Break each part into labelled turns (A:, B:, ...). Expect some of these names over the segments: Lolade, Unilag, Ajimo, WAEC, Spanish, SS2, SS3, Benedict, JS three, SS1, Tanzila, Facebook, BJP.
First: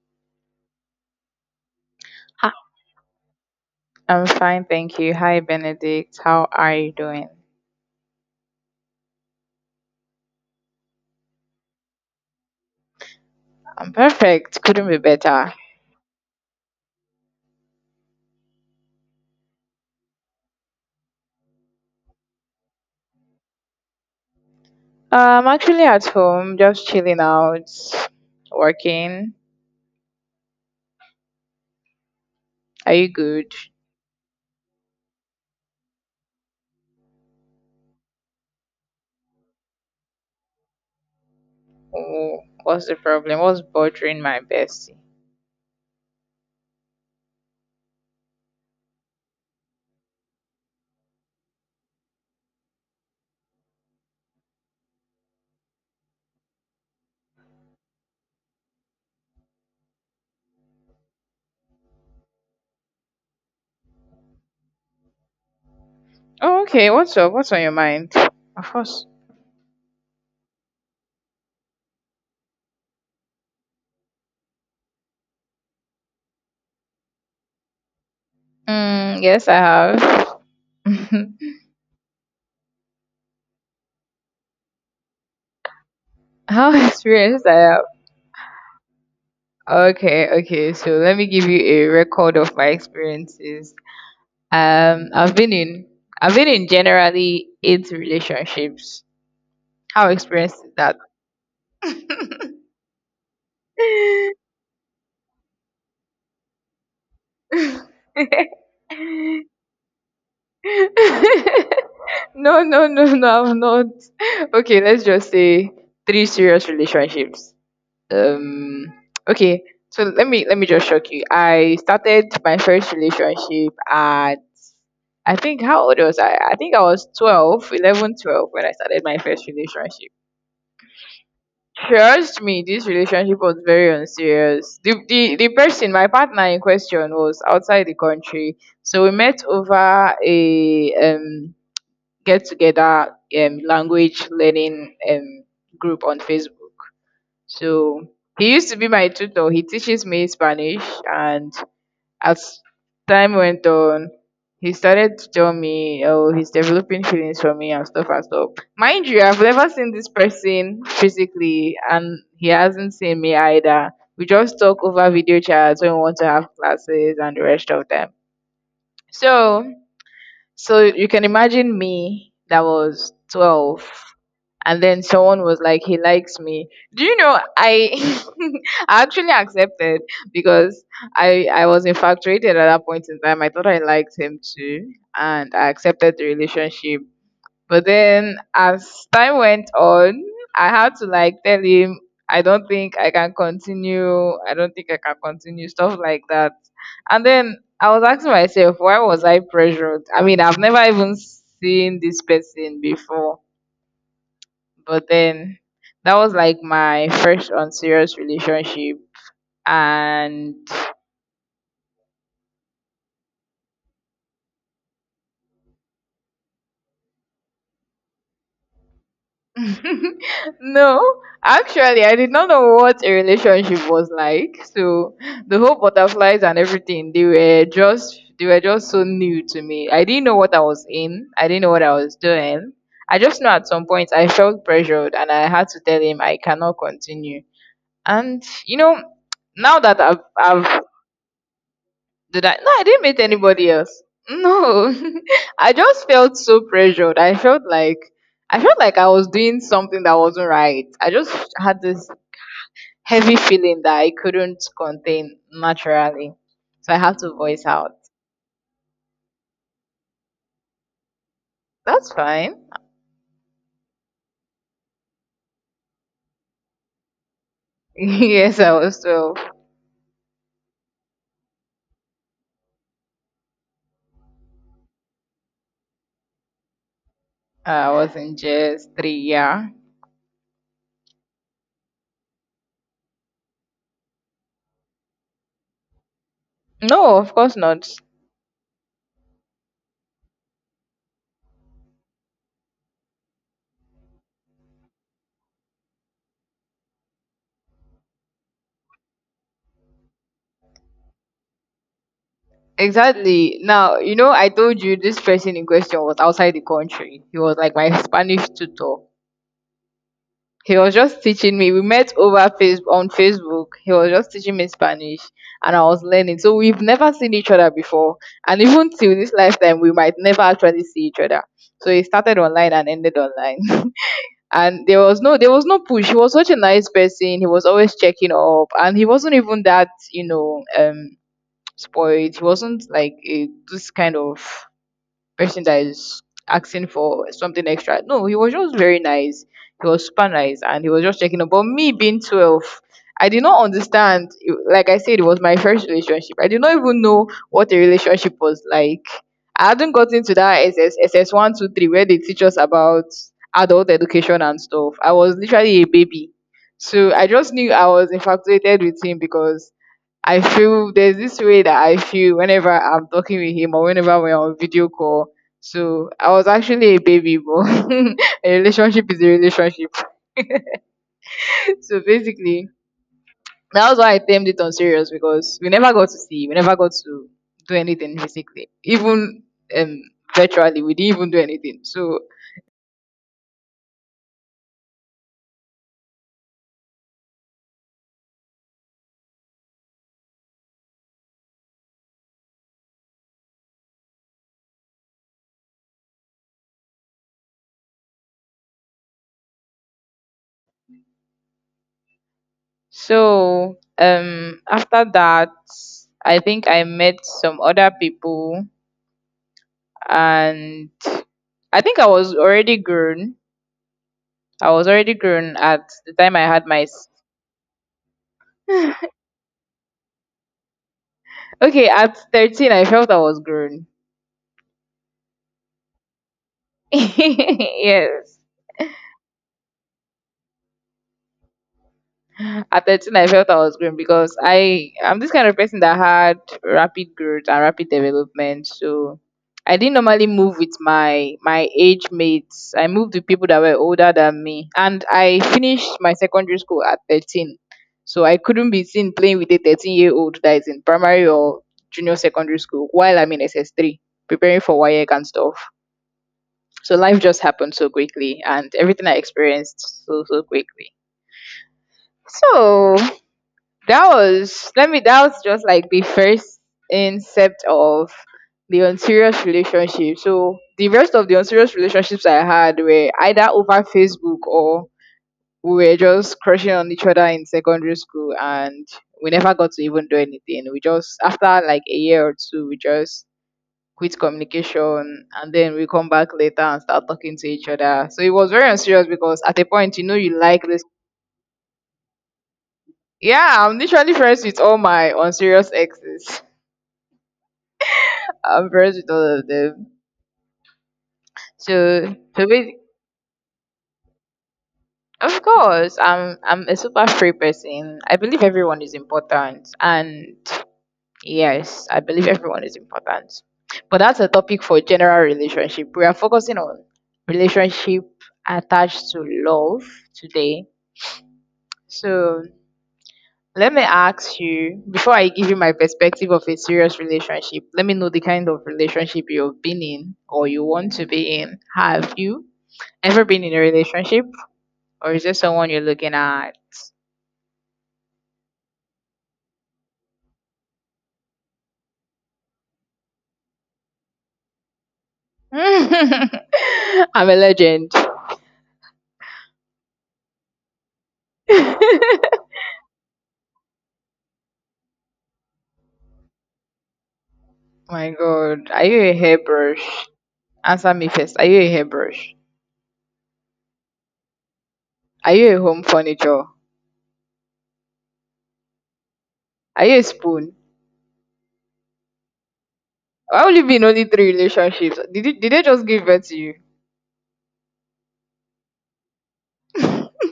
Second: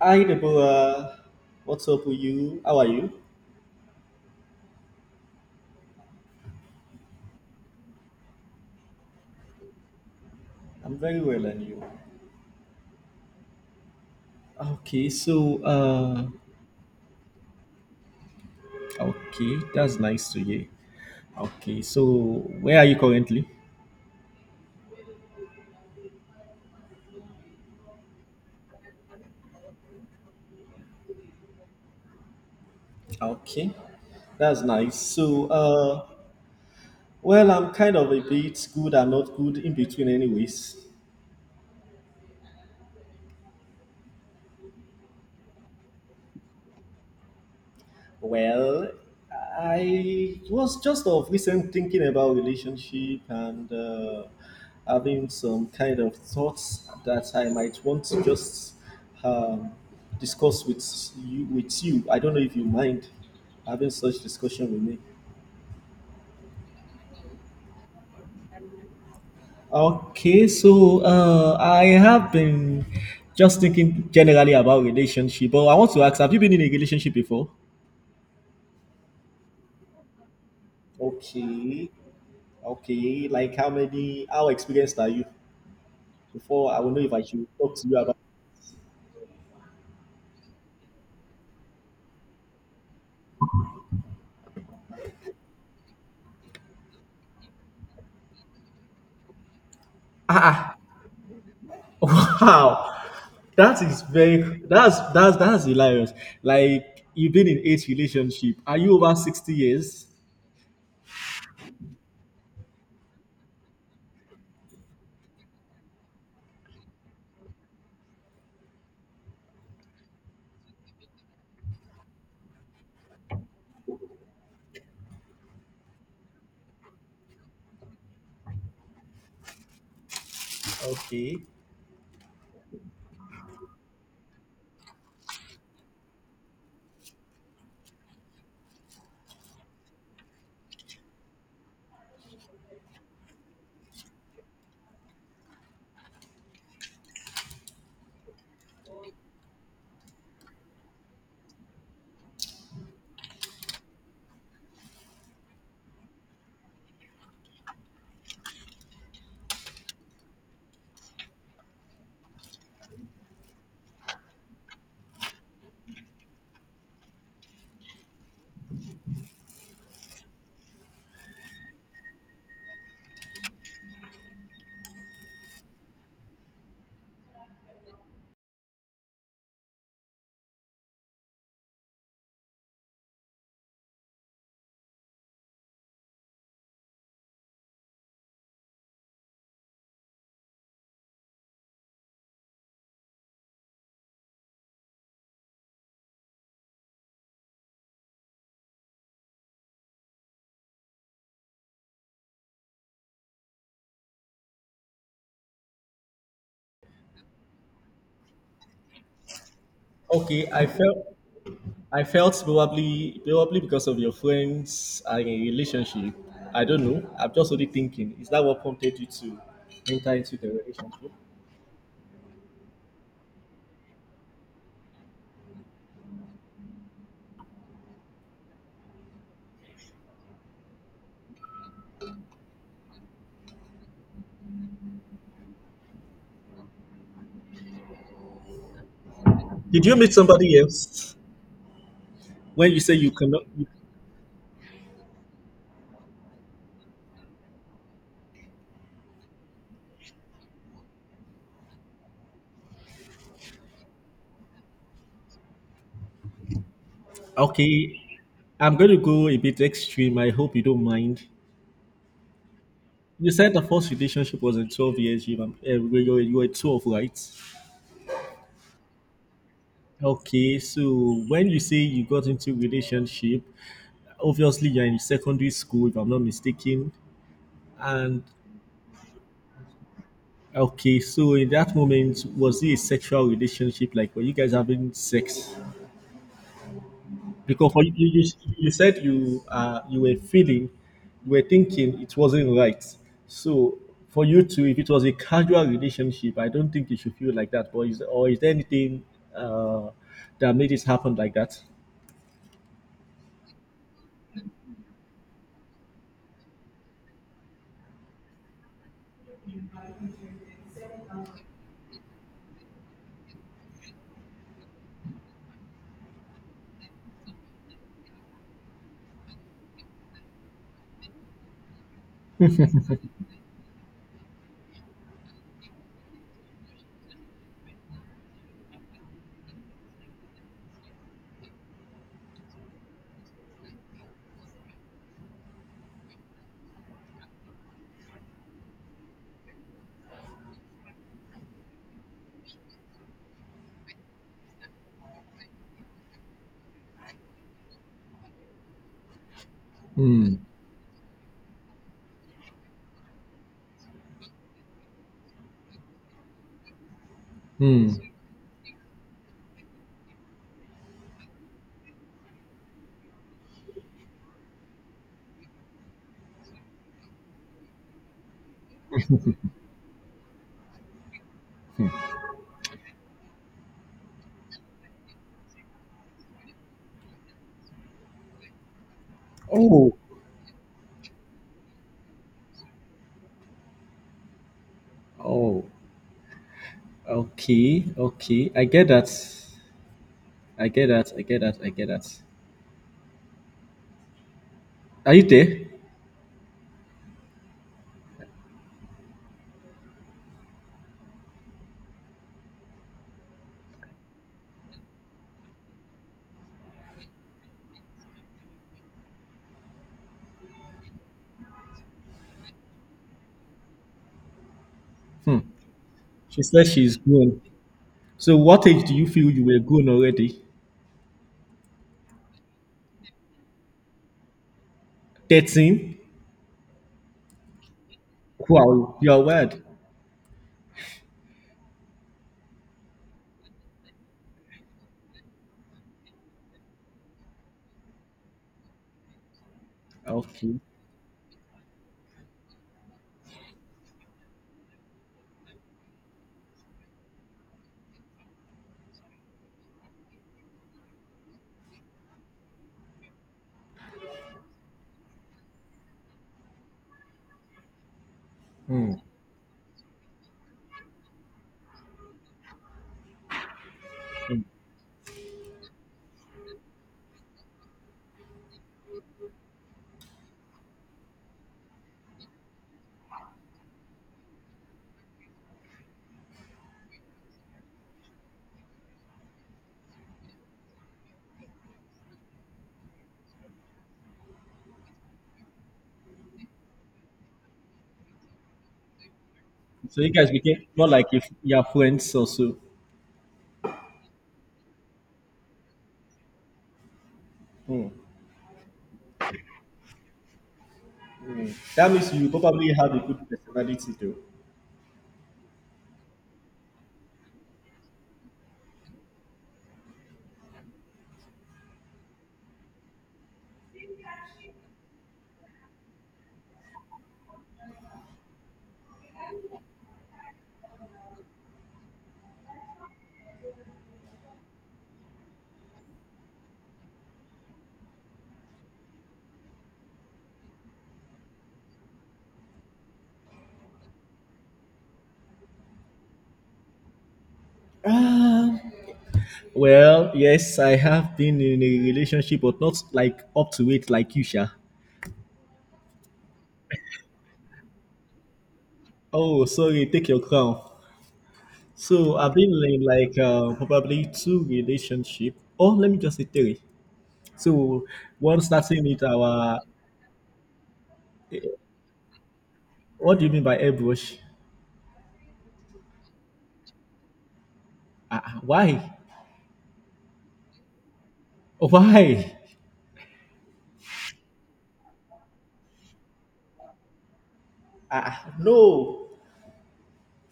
A: Hi Deborah, what's up with
B: Hi,
A: you? How are you?
B: I'm fine, thank you. Hi, Benedict. How are you doing?
A: I'm very well, and you?
B: I'm perfect. Couldn't be
A: Okay,
B: better.
A: okay, that's nice to hear. Okay, so where are you currently?
B: I'm actually at home, just chilling out, working. Are you good?
A: Okay, that's nice. Well, I'm kind of a bit good and not good in between, anyways.
B: Oh, what's the problem? What's bothering my bestie?
A: Well, I was just of recent thinking about relationship and having some kind of thoughts that I might want to just um, discuss with you. With you, I don't know if you mind having such discussion with me.
B: Oh, okay. What's up? What's on your mind? Of course.
A: Okay, so I have been just thinking generally about relationship, but I want to ask: Have you been in a relationship before?
B: Yes, I have.
A: Okay, okay. Like how many? How experienced are you? Before
B: How
A: I will know if I should
B: experienced
A: talk
B: I am.
A: to you about
B: Okay, okay. So let me give you a record of my experiences. Um, I've been in I've been in generally eight relationships. How experienced is
A: Ah,
B: that?
A: wow. That is very that's hilarious. Like you've been in eight relationship. Are you over 60 years?
B: No, no, no, no, I've not. Okay, let's just say three serious relationships. Um, okay, so let me just shock you. I started my first relationship at I think how old was I? I think I was 12, 11, 12 when I started my first relationship.
A: Okay.
B: Trust me, this relationship was very unserious. The person, my partner in question, was outside the country, so we met over a get together language learning group on Facebook. So he used to be my tutor. He teaches me Spanish, and as time went on, he started to tell me, oh, he's developing feelings for me and stuff and stuff. Mind you, I've never seen this person physically, and he hasn't seen me either. We just talk over video chats when we want to have classes and the rest of them. So, so you can imagine, me that was 12 and then someone was like he likes me, do you know? I I actually accepted because I was infatuated at that point in time. I thought I liked him too, and I accepted the relationship. But then as time went on, I had to like tell him I don't think I can continue, I don't think I can continue, stuff like that. And then I was asking myself, why was I pressured? I mean, I've never even seen this person before. But then that was like my first unserious relationship.
A: Okay.
B: And
A: I felt probably because of your friends are in a relationship. I don't know. I'm just only thinking. Is that what prompted you to enter into the
B: no,
A: relationship?
B: actually, I did not know what a relationship was like. So the whole butterflies and everything, they were just so new to me. I didn't know what I was in. I didn't know what I was doing. I just know at some point I felt pressured and I had to tell him I cannot continue. And you know, Now
A: Did you
B: that
A: meet
B: I've
A: somebody
B: I've
A: else
B: Did I? No,
A: when you
B: I
A: say
B: didn't
A: you
B: meet
A: cannot?
B: anybody else. No, I just felt so pressured. I felt like I was doing something that wasn't right. I just had this heavy feeling that I couldn't contain naturally, so I had to voice out.
A: Okay, I'm going to go a bit extreme. I hope you don't mind.
B: That's fine.
A: You said the first relationship was in 12 years. You were 12, right?
B: Yes, I was 12.
A: Okay, so when you say you got into relationship, obviously you're in secondary school, if I'm not mistaken.
B: I was
A: And
B: in JS three. Yeah.
A: okay, so in that moment, was it a sexual relationship? Like, were you guys having sex?
B: No, of course
A: Because for
B: not.
A: you, you said you were feeling, you were thinking it wasn't right. So for you too, if it was a casual relationship, I don't think you should feel like that. Or is there anything uh, that made it happen like that?
B: Exactly. I told you this person in question was outside the country. He was like my Spanish tutor. He was just teaching me. We met over face on Facebook. He was just teaching me Spanish and I was learning. So we've never seen each other before. And even till this lifetime, we might never actually see each other. So it started online and ended online. And there was no push. He was such a nice person. He was always checking up and he wasn't even that, spoiled. He wasn't like this kind of person that is asking for something extra. No, he was just very nice. He was super nice and he was just checking up. But me being 12, I did not understand. Like I said, it was my first relationship. I did not even know what a relationship was like. I hadn't gotten to that SS 123 where they teach us about adult education and stuff. I was literally a baby. So I just knew I was infatuated with him because I feel there's this way that I feel whenever I'm talking with him or whenever we're on video call. So I was actually a baby, but a relationship is a relationship. So basically, that was why I termed it on serious because we never got to see, we never got to do anything physically, even
A: Oh,
B: um virtually, we didn't even do anything. So
A: oh, okay, okay. I get that. I get that. I get that. I get that. Are you there?
B: after that, I think I met some other people and I think I was already grown, I was already
A: Hmm.
B: grown at the time I
A: She
B: had
A: says
B: my.
A: she's
B: s-
A: grown. So, what age do you feel you were grown already?
B: Okay, at 13, I felt I was grown.
A: 13?
B: Yes.
A: Wow, you're word.
B: At 13, I felt I was growing because I'm this kind of person that had rapid growth and rapid development. So I didn't normally move
A: Okay.
B: with my age mates. I moved with people that were older than me, and I finished my secondary school at 13. So I couldn't be seen playing with a 13-year-old that is in primary or junior secondary school while I'm in SS3 preparing for WAEC and stuff. So life just happened so quickly, and everything I experienced so quickly. So that was, let me that was just like the first incept of the unserious relationship. So the rest of the unserious relationships I had were either over Facebook or we were just crushing on each other in secondary school, and we never got to even do anything. We just After like a year or two, we just quit communication. And then we come back later and start talking to each other, so it was very unserious because at a point,
A: So
B: you
A: you
B: know,
A: guys
B: you like
A: became
B: this.
A: more like if you're friends also.
B: Yeah, I'm literally friends with all my unserious exes.
A: Hmm.
B: I'm friends with all of them. So,
A: That means you
B: so
A: probably
B: basi-
A: have a good personality though.
B: Of course, I'm a super free person. I believe everyone is important, and yes, I believe everyone is important. But that's a topic for general relationship. We are focusing on relationship attached to love today. So let me ask you before I give you my perspective of a serious relationship. Let me know the kind of relationship you've been in or you want to be in. Have you ever been in a relationship? Or is there someone you're looking at?
A: Ah, well, yes, I have been in a relationship, but not like up to it like you, Sha.
B: I'm a legend.
A: Oh, sorry, take your crown. So I've been in like probably two relationship. Oh, let me just say three. So
B: My
A: one
B: God,
A: starting
B: are you
A: with
B: a
A: our.
B: hairbrush? Answer me first. Are you a hairbrush?
A: What do you mean by airbrush?
B: Are you a home furniture?
A: Why?
B: Are you a spoon?
A: Oh, why?
B: Why would you be in only three relationships? Did they just give birth to you?
A: No.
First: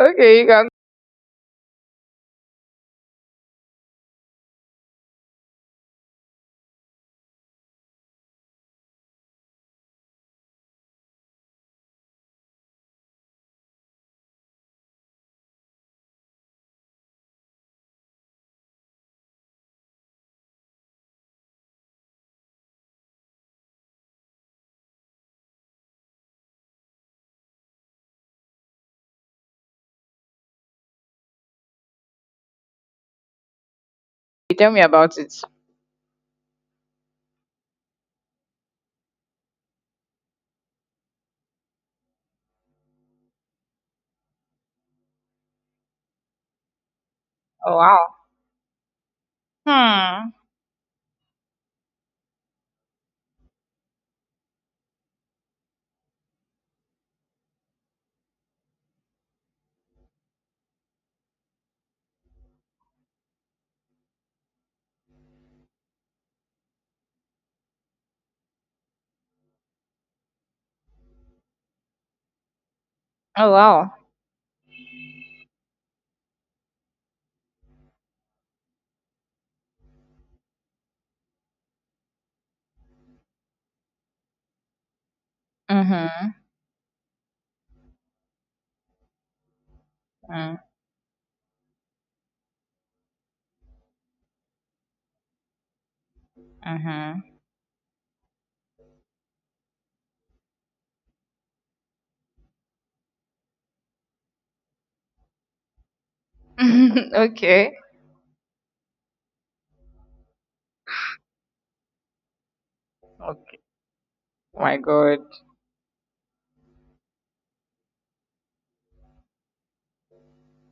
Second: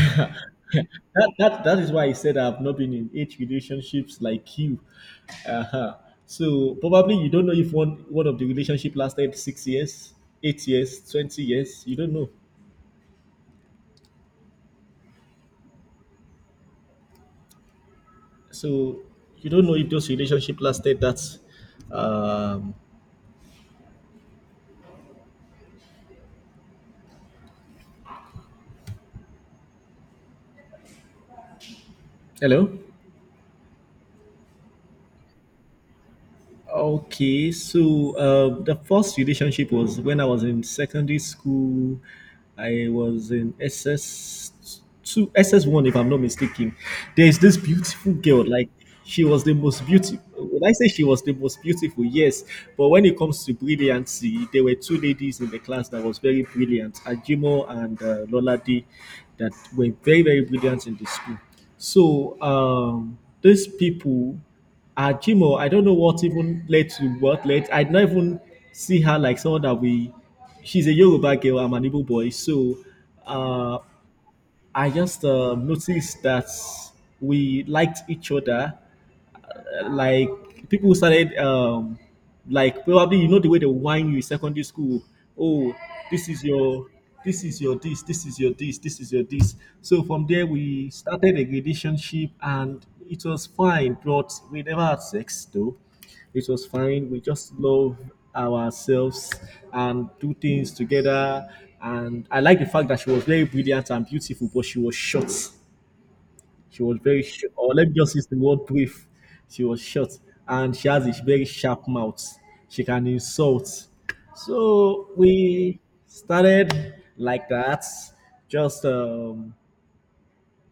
B: Okay, you can
A: That is why I said I've not been in eight relationships like you. Uh-huh. So probably you don't know if one of the relationship lasted 6 years, 8 years, 20 years. You don't know. So you don't know if those relationship lasted that. Um, hello.
B: tell me about it.
A: Okay, so the first relationship was when I was in secondary school. I was in SS two, SS one, if I'm not mistaken. There is this
B: Oh wow.
A: beautiful girl, like she was the most beautiful.
B: Hmm.
A: When I say she was the most beautiful, yes, but when it comes to brilliancy, there were two ladies in the class that was very brilliant, Ajimo and Lolade, that were very brilliant in the school. So these people. Ah, Jimo, I don't know what led. I don't even see her like someone that we. She's a Yoruba girl. I'm an Igbo boy, so
B: Oh
A: uh,
B: wow.
A: I just noticed that we liked each other like people started like probably you know the way they whine you in secondary school oh this
B: Mhm.
A: is your this is your this this is your this this is your this, so from there
B: Mm.
A: we started a relationship and it was fine, but we never had sex though. It was fine, we
B: Mhm.
A: just love ourselves and do things together, and I like the fact that she was very brilliant and beautiful but she was short. She was very short, or
B: Okay.
A: let me just use the word brief. She was short and she has a very sharp mouth. She can
B: Okay.
A: insult.
B: My
A: So
B: God.
A: we started like that. Just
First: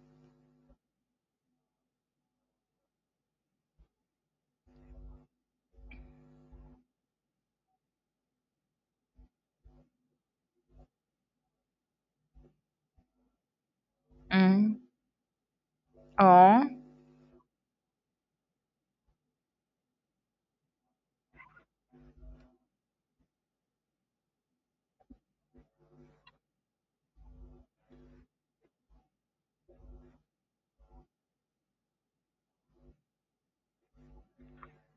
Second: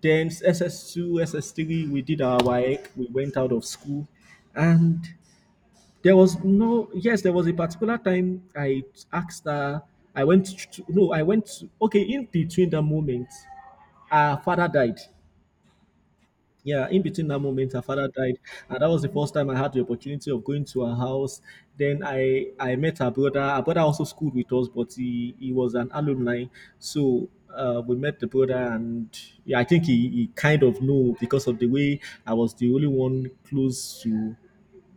A: then SS2, SS3, we did our work. We went out of school and there was no, yes, there was a particular time I asked her, I went to, no, I went to, okay, in between the moment, her father
B: Mm.
A: died.
B: Oh.
A: Yeah, in between that moment her father died, and that was the first time I had the opportunity of going to her house. Then I met her brother. Her brother also schooled with us, but he was an alumni. So we met the brother and yeah, I think he kind of knew, because of the way I was the only one close to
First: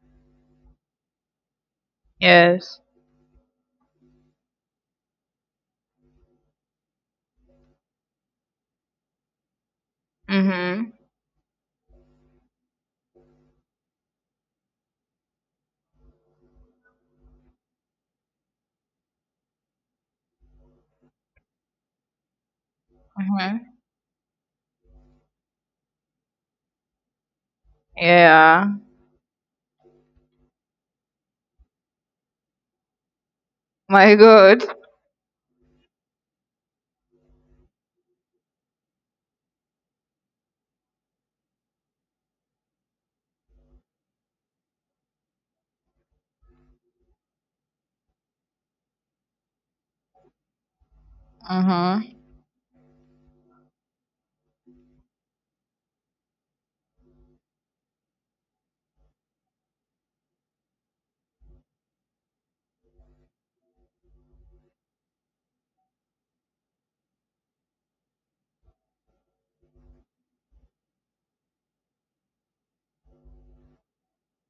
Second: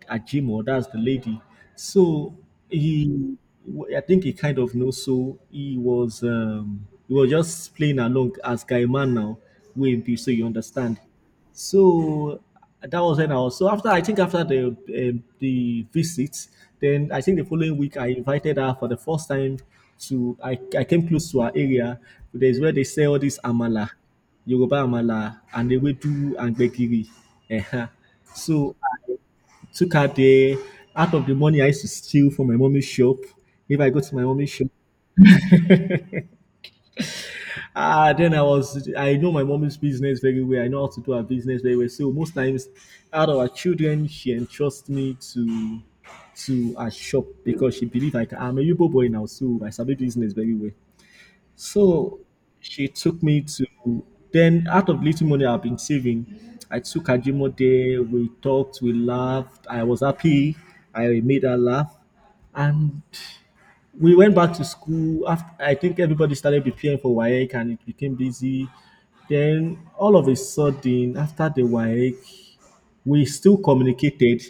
A: at Jimo, that's the lady. So
B: Yes.
A: he, I think he kind of knows. So he was just playing along as guy man now, with be so you
B: Mhm.
A: understand. So that was when I was. So after I think after the visit, then I think the following week I invited her for the first time to. I came close to her area. There's where they sell all this
B: Mhm.
A: amala, Yoruba amala, and they will do and gbegiri. Eh, eh. So
B: Yeah.
A: took out the out of the money I used to steal from my mommy's shop. If I go
B: My
A: to my mommy's
B: God.
A: shop, ah, then I was I know my mommy's business very well. I know how to do her business very well. So most times, out of our children, she entrusts me to her shop because she believe I can. I'm a Yoruba boy now, so I sabi business very well.
B: Mhm.
A: So she took me to then out of little money I've been saving, I took Ajimo there, we talked, we laughed, I was happy, I made her laugh. And we went back to school after I think everybody started preparing for WAEC and it became busy. Then all of a sudden after the WAEC we still communicated,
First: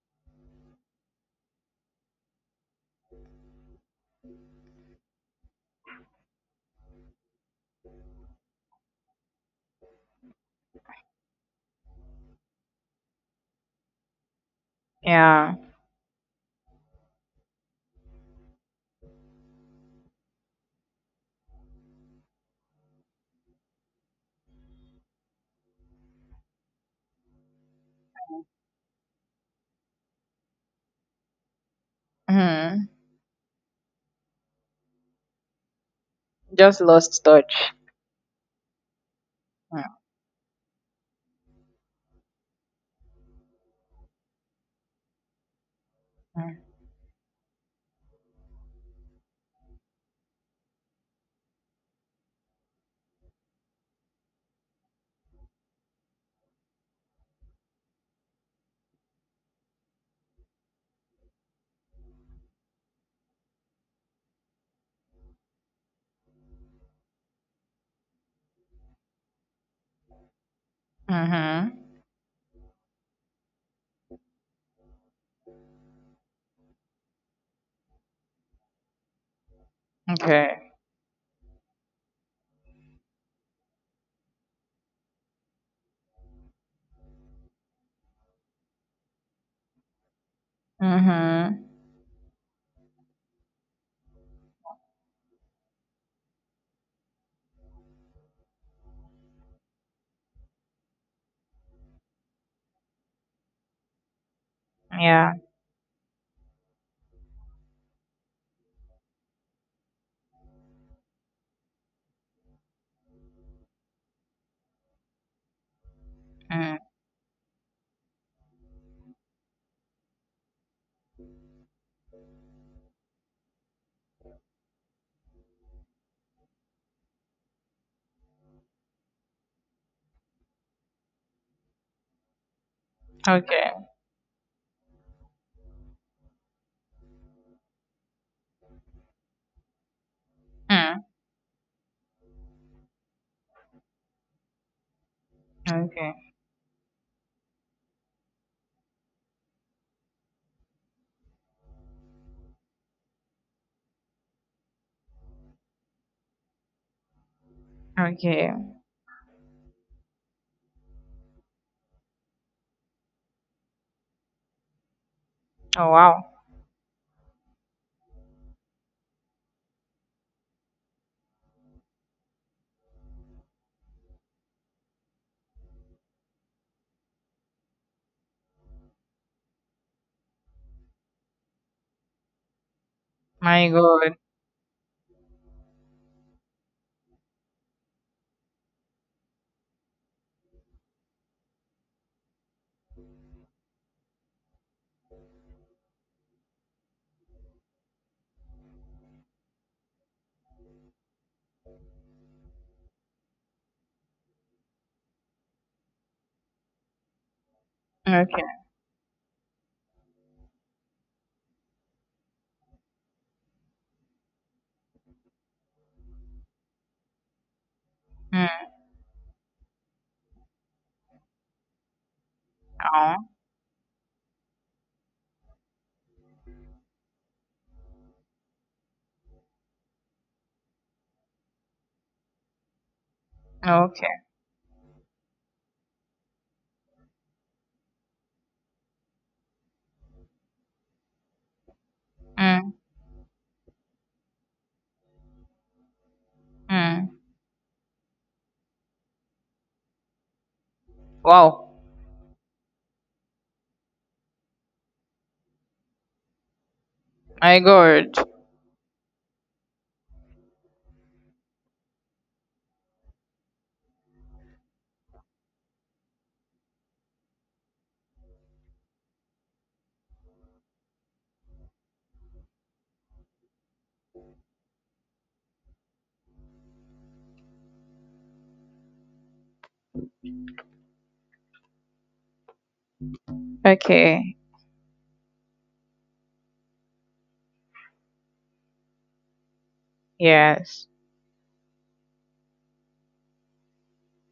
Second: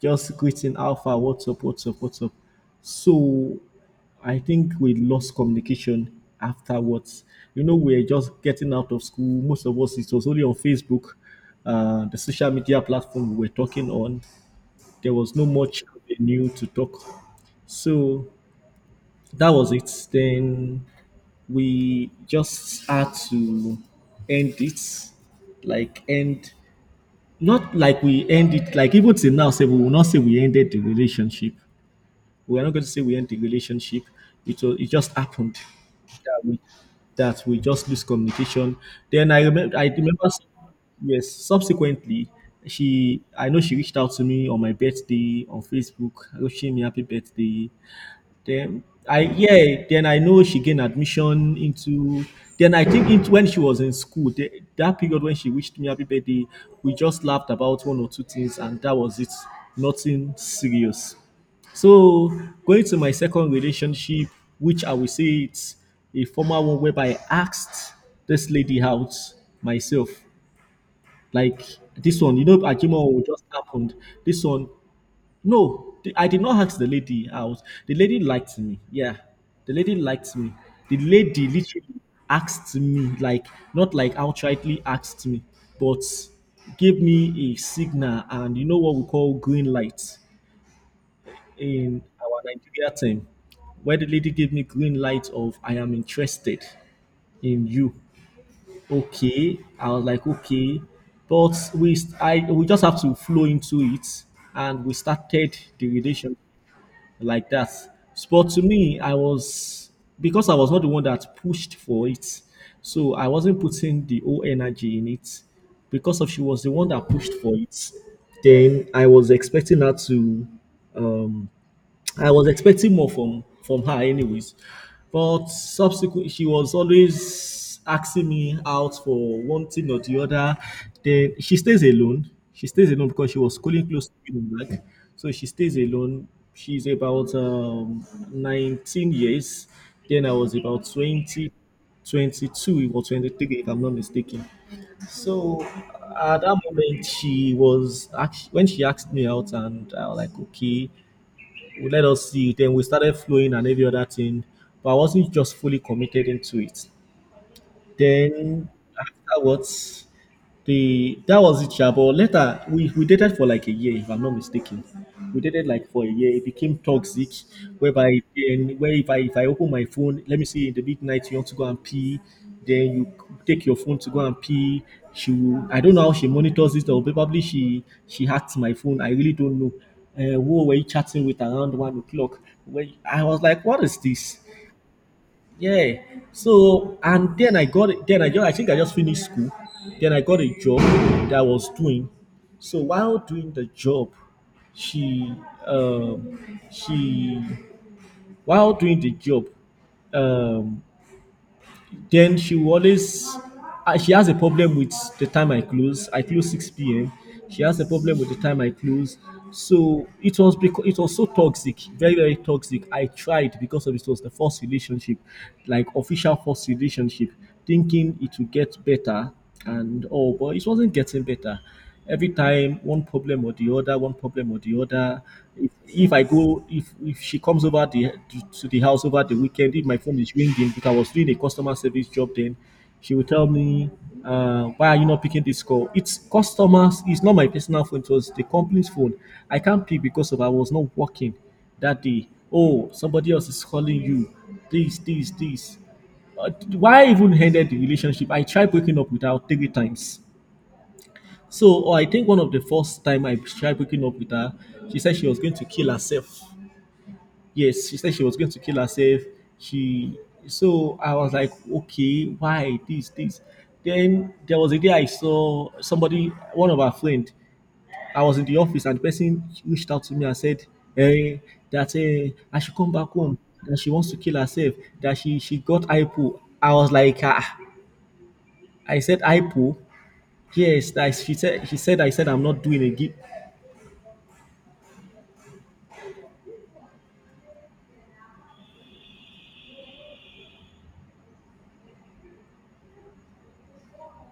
A: just greeting, how far, what's up. So I think we lost communication afterwards. You know, we're just getting out of school. Most of us, it was only on Facebook, the social media platform we were talking on. There was no
B: Yeah.
A: much new to talk. So that was it. Then we just had to end it, like end, not like we end it, like even till now, say we will not say we ended the relationship. We are not going
B: Mhm.
A: to say we end the relationship. It was, it just happened that we
B: Just lost
A: that we
B: touch.
A: just lose communication. Then yes, subsequently she, I know she reached out to me on my birthday on Facebook,
B: Mhm.
A: wishing me happy birthday. Then I yeah, then I know she gained admission into. Then I think it, when she was in school, the, that period when she wished me happy birthday, we just laughed about one or two things, and that was it. Nothing serious. So going to my second relationship, which I will say it's a formal one whereby I asked this lady out myself. Like
B: Mhm.
A: this one, you know, Ajima just happened. This one, no, the- I did not ask the lady out. The lady liked me. Yeah, the lady liked me.
B: Okay.
A: The lady literally asked me, like, not like outrightly asked me, but gave me a signal and you know what we call green light
B: Mhm.
A: in our Nigeria term, where the lady gave me green light of I am interested in you. Okay, I was like, okay, but we st- I we just have to flow into it, and we
B: Yeah.
A: started the relationship like that. But to me, I was, because I was not the one that pushed for it, so I wasn't putting the whole energy in it. Because of she was the
B: Mm.
A: one that pushed for it, then I was expecting her to um, I was expecting more from her anyways. But subsequently, she was always asking me out for one thing or the other. Then she stays alone. She stays alone because she was
B: Okay.
A: schooling close to Unilag. So she stays alone. She's about 19 years. Then I was about
B: Mm.
A: 20, 22 or 23, if I'm not mistaken. So
B: Okay.
A: at that moment, when she asked me out, and I was like, okay. We let us see it. Then we started flowing and every other thing, but I wasn't just fully committed into it.
B: Okay.
A: Then afterwards, the that was it, yeah. But later we dated for like a year, if I'm not mistaken. We dated like
B: Oh
A: for a
B: wow.
A: year. It became toxic, whereby then where if I open my phone, let me see in the midnight you want to go and pee, then you take your phone to go and pee. She will, I don't know how she monitors it or probably she hacked my phone. I really don't know. Who were you chatting with around 1 o'clock? When I was like,
B: My
A: what is
B: God.
A: this? Yeah. So and then I got it. Then I just finished school. Then I got a job that I was doing. So while doing the job, she um she while doing the job, um then she will always, she has a problem with the time I close. I close 6 p.m. She has a problem with the
B: Okay.
A: time I close. So it was, because it was so toxic, very toxic. I tried, because of it was the first relationship, like official first relationship, thinking it would
B: Mm.
A: get better and all, but it wasn't getting better, every time one
B: Oh.
A: problem or the other, one problem or the other. If I go, if she comes over the to the house over the weekend, if my phone is ringing because I was doing a customer service job, then she will tell me,
B: Okay.
A: "Why are you not picking this call?" It's customers. It's not my personal phone. It was the company's phone. I can't pick because of I was not working that day.
B: Mm.
A: Oh, somebody else is calling you. This, this, this. Uh, why I
B: Mm.
A: even ended the relationship? I tried breaking up with her three times.
B: Wow.
A: So oh, I think one of the first time I tried breaking up with her, she said she was going to kill herself.
B: My
A: Yes, she
B: God.
A: said she was going to kill herself. She so I was like, okay, why this? Then there was a day I saw somebody, one of our friend. I was in the office and the person reached out to me and said, eh, that eh, I should come back home. That she wants to kill herself. That she got hypo. I was like, ah, I said hypo. Yes, that she said I said I'm not doing again
B: Okay. Yes.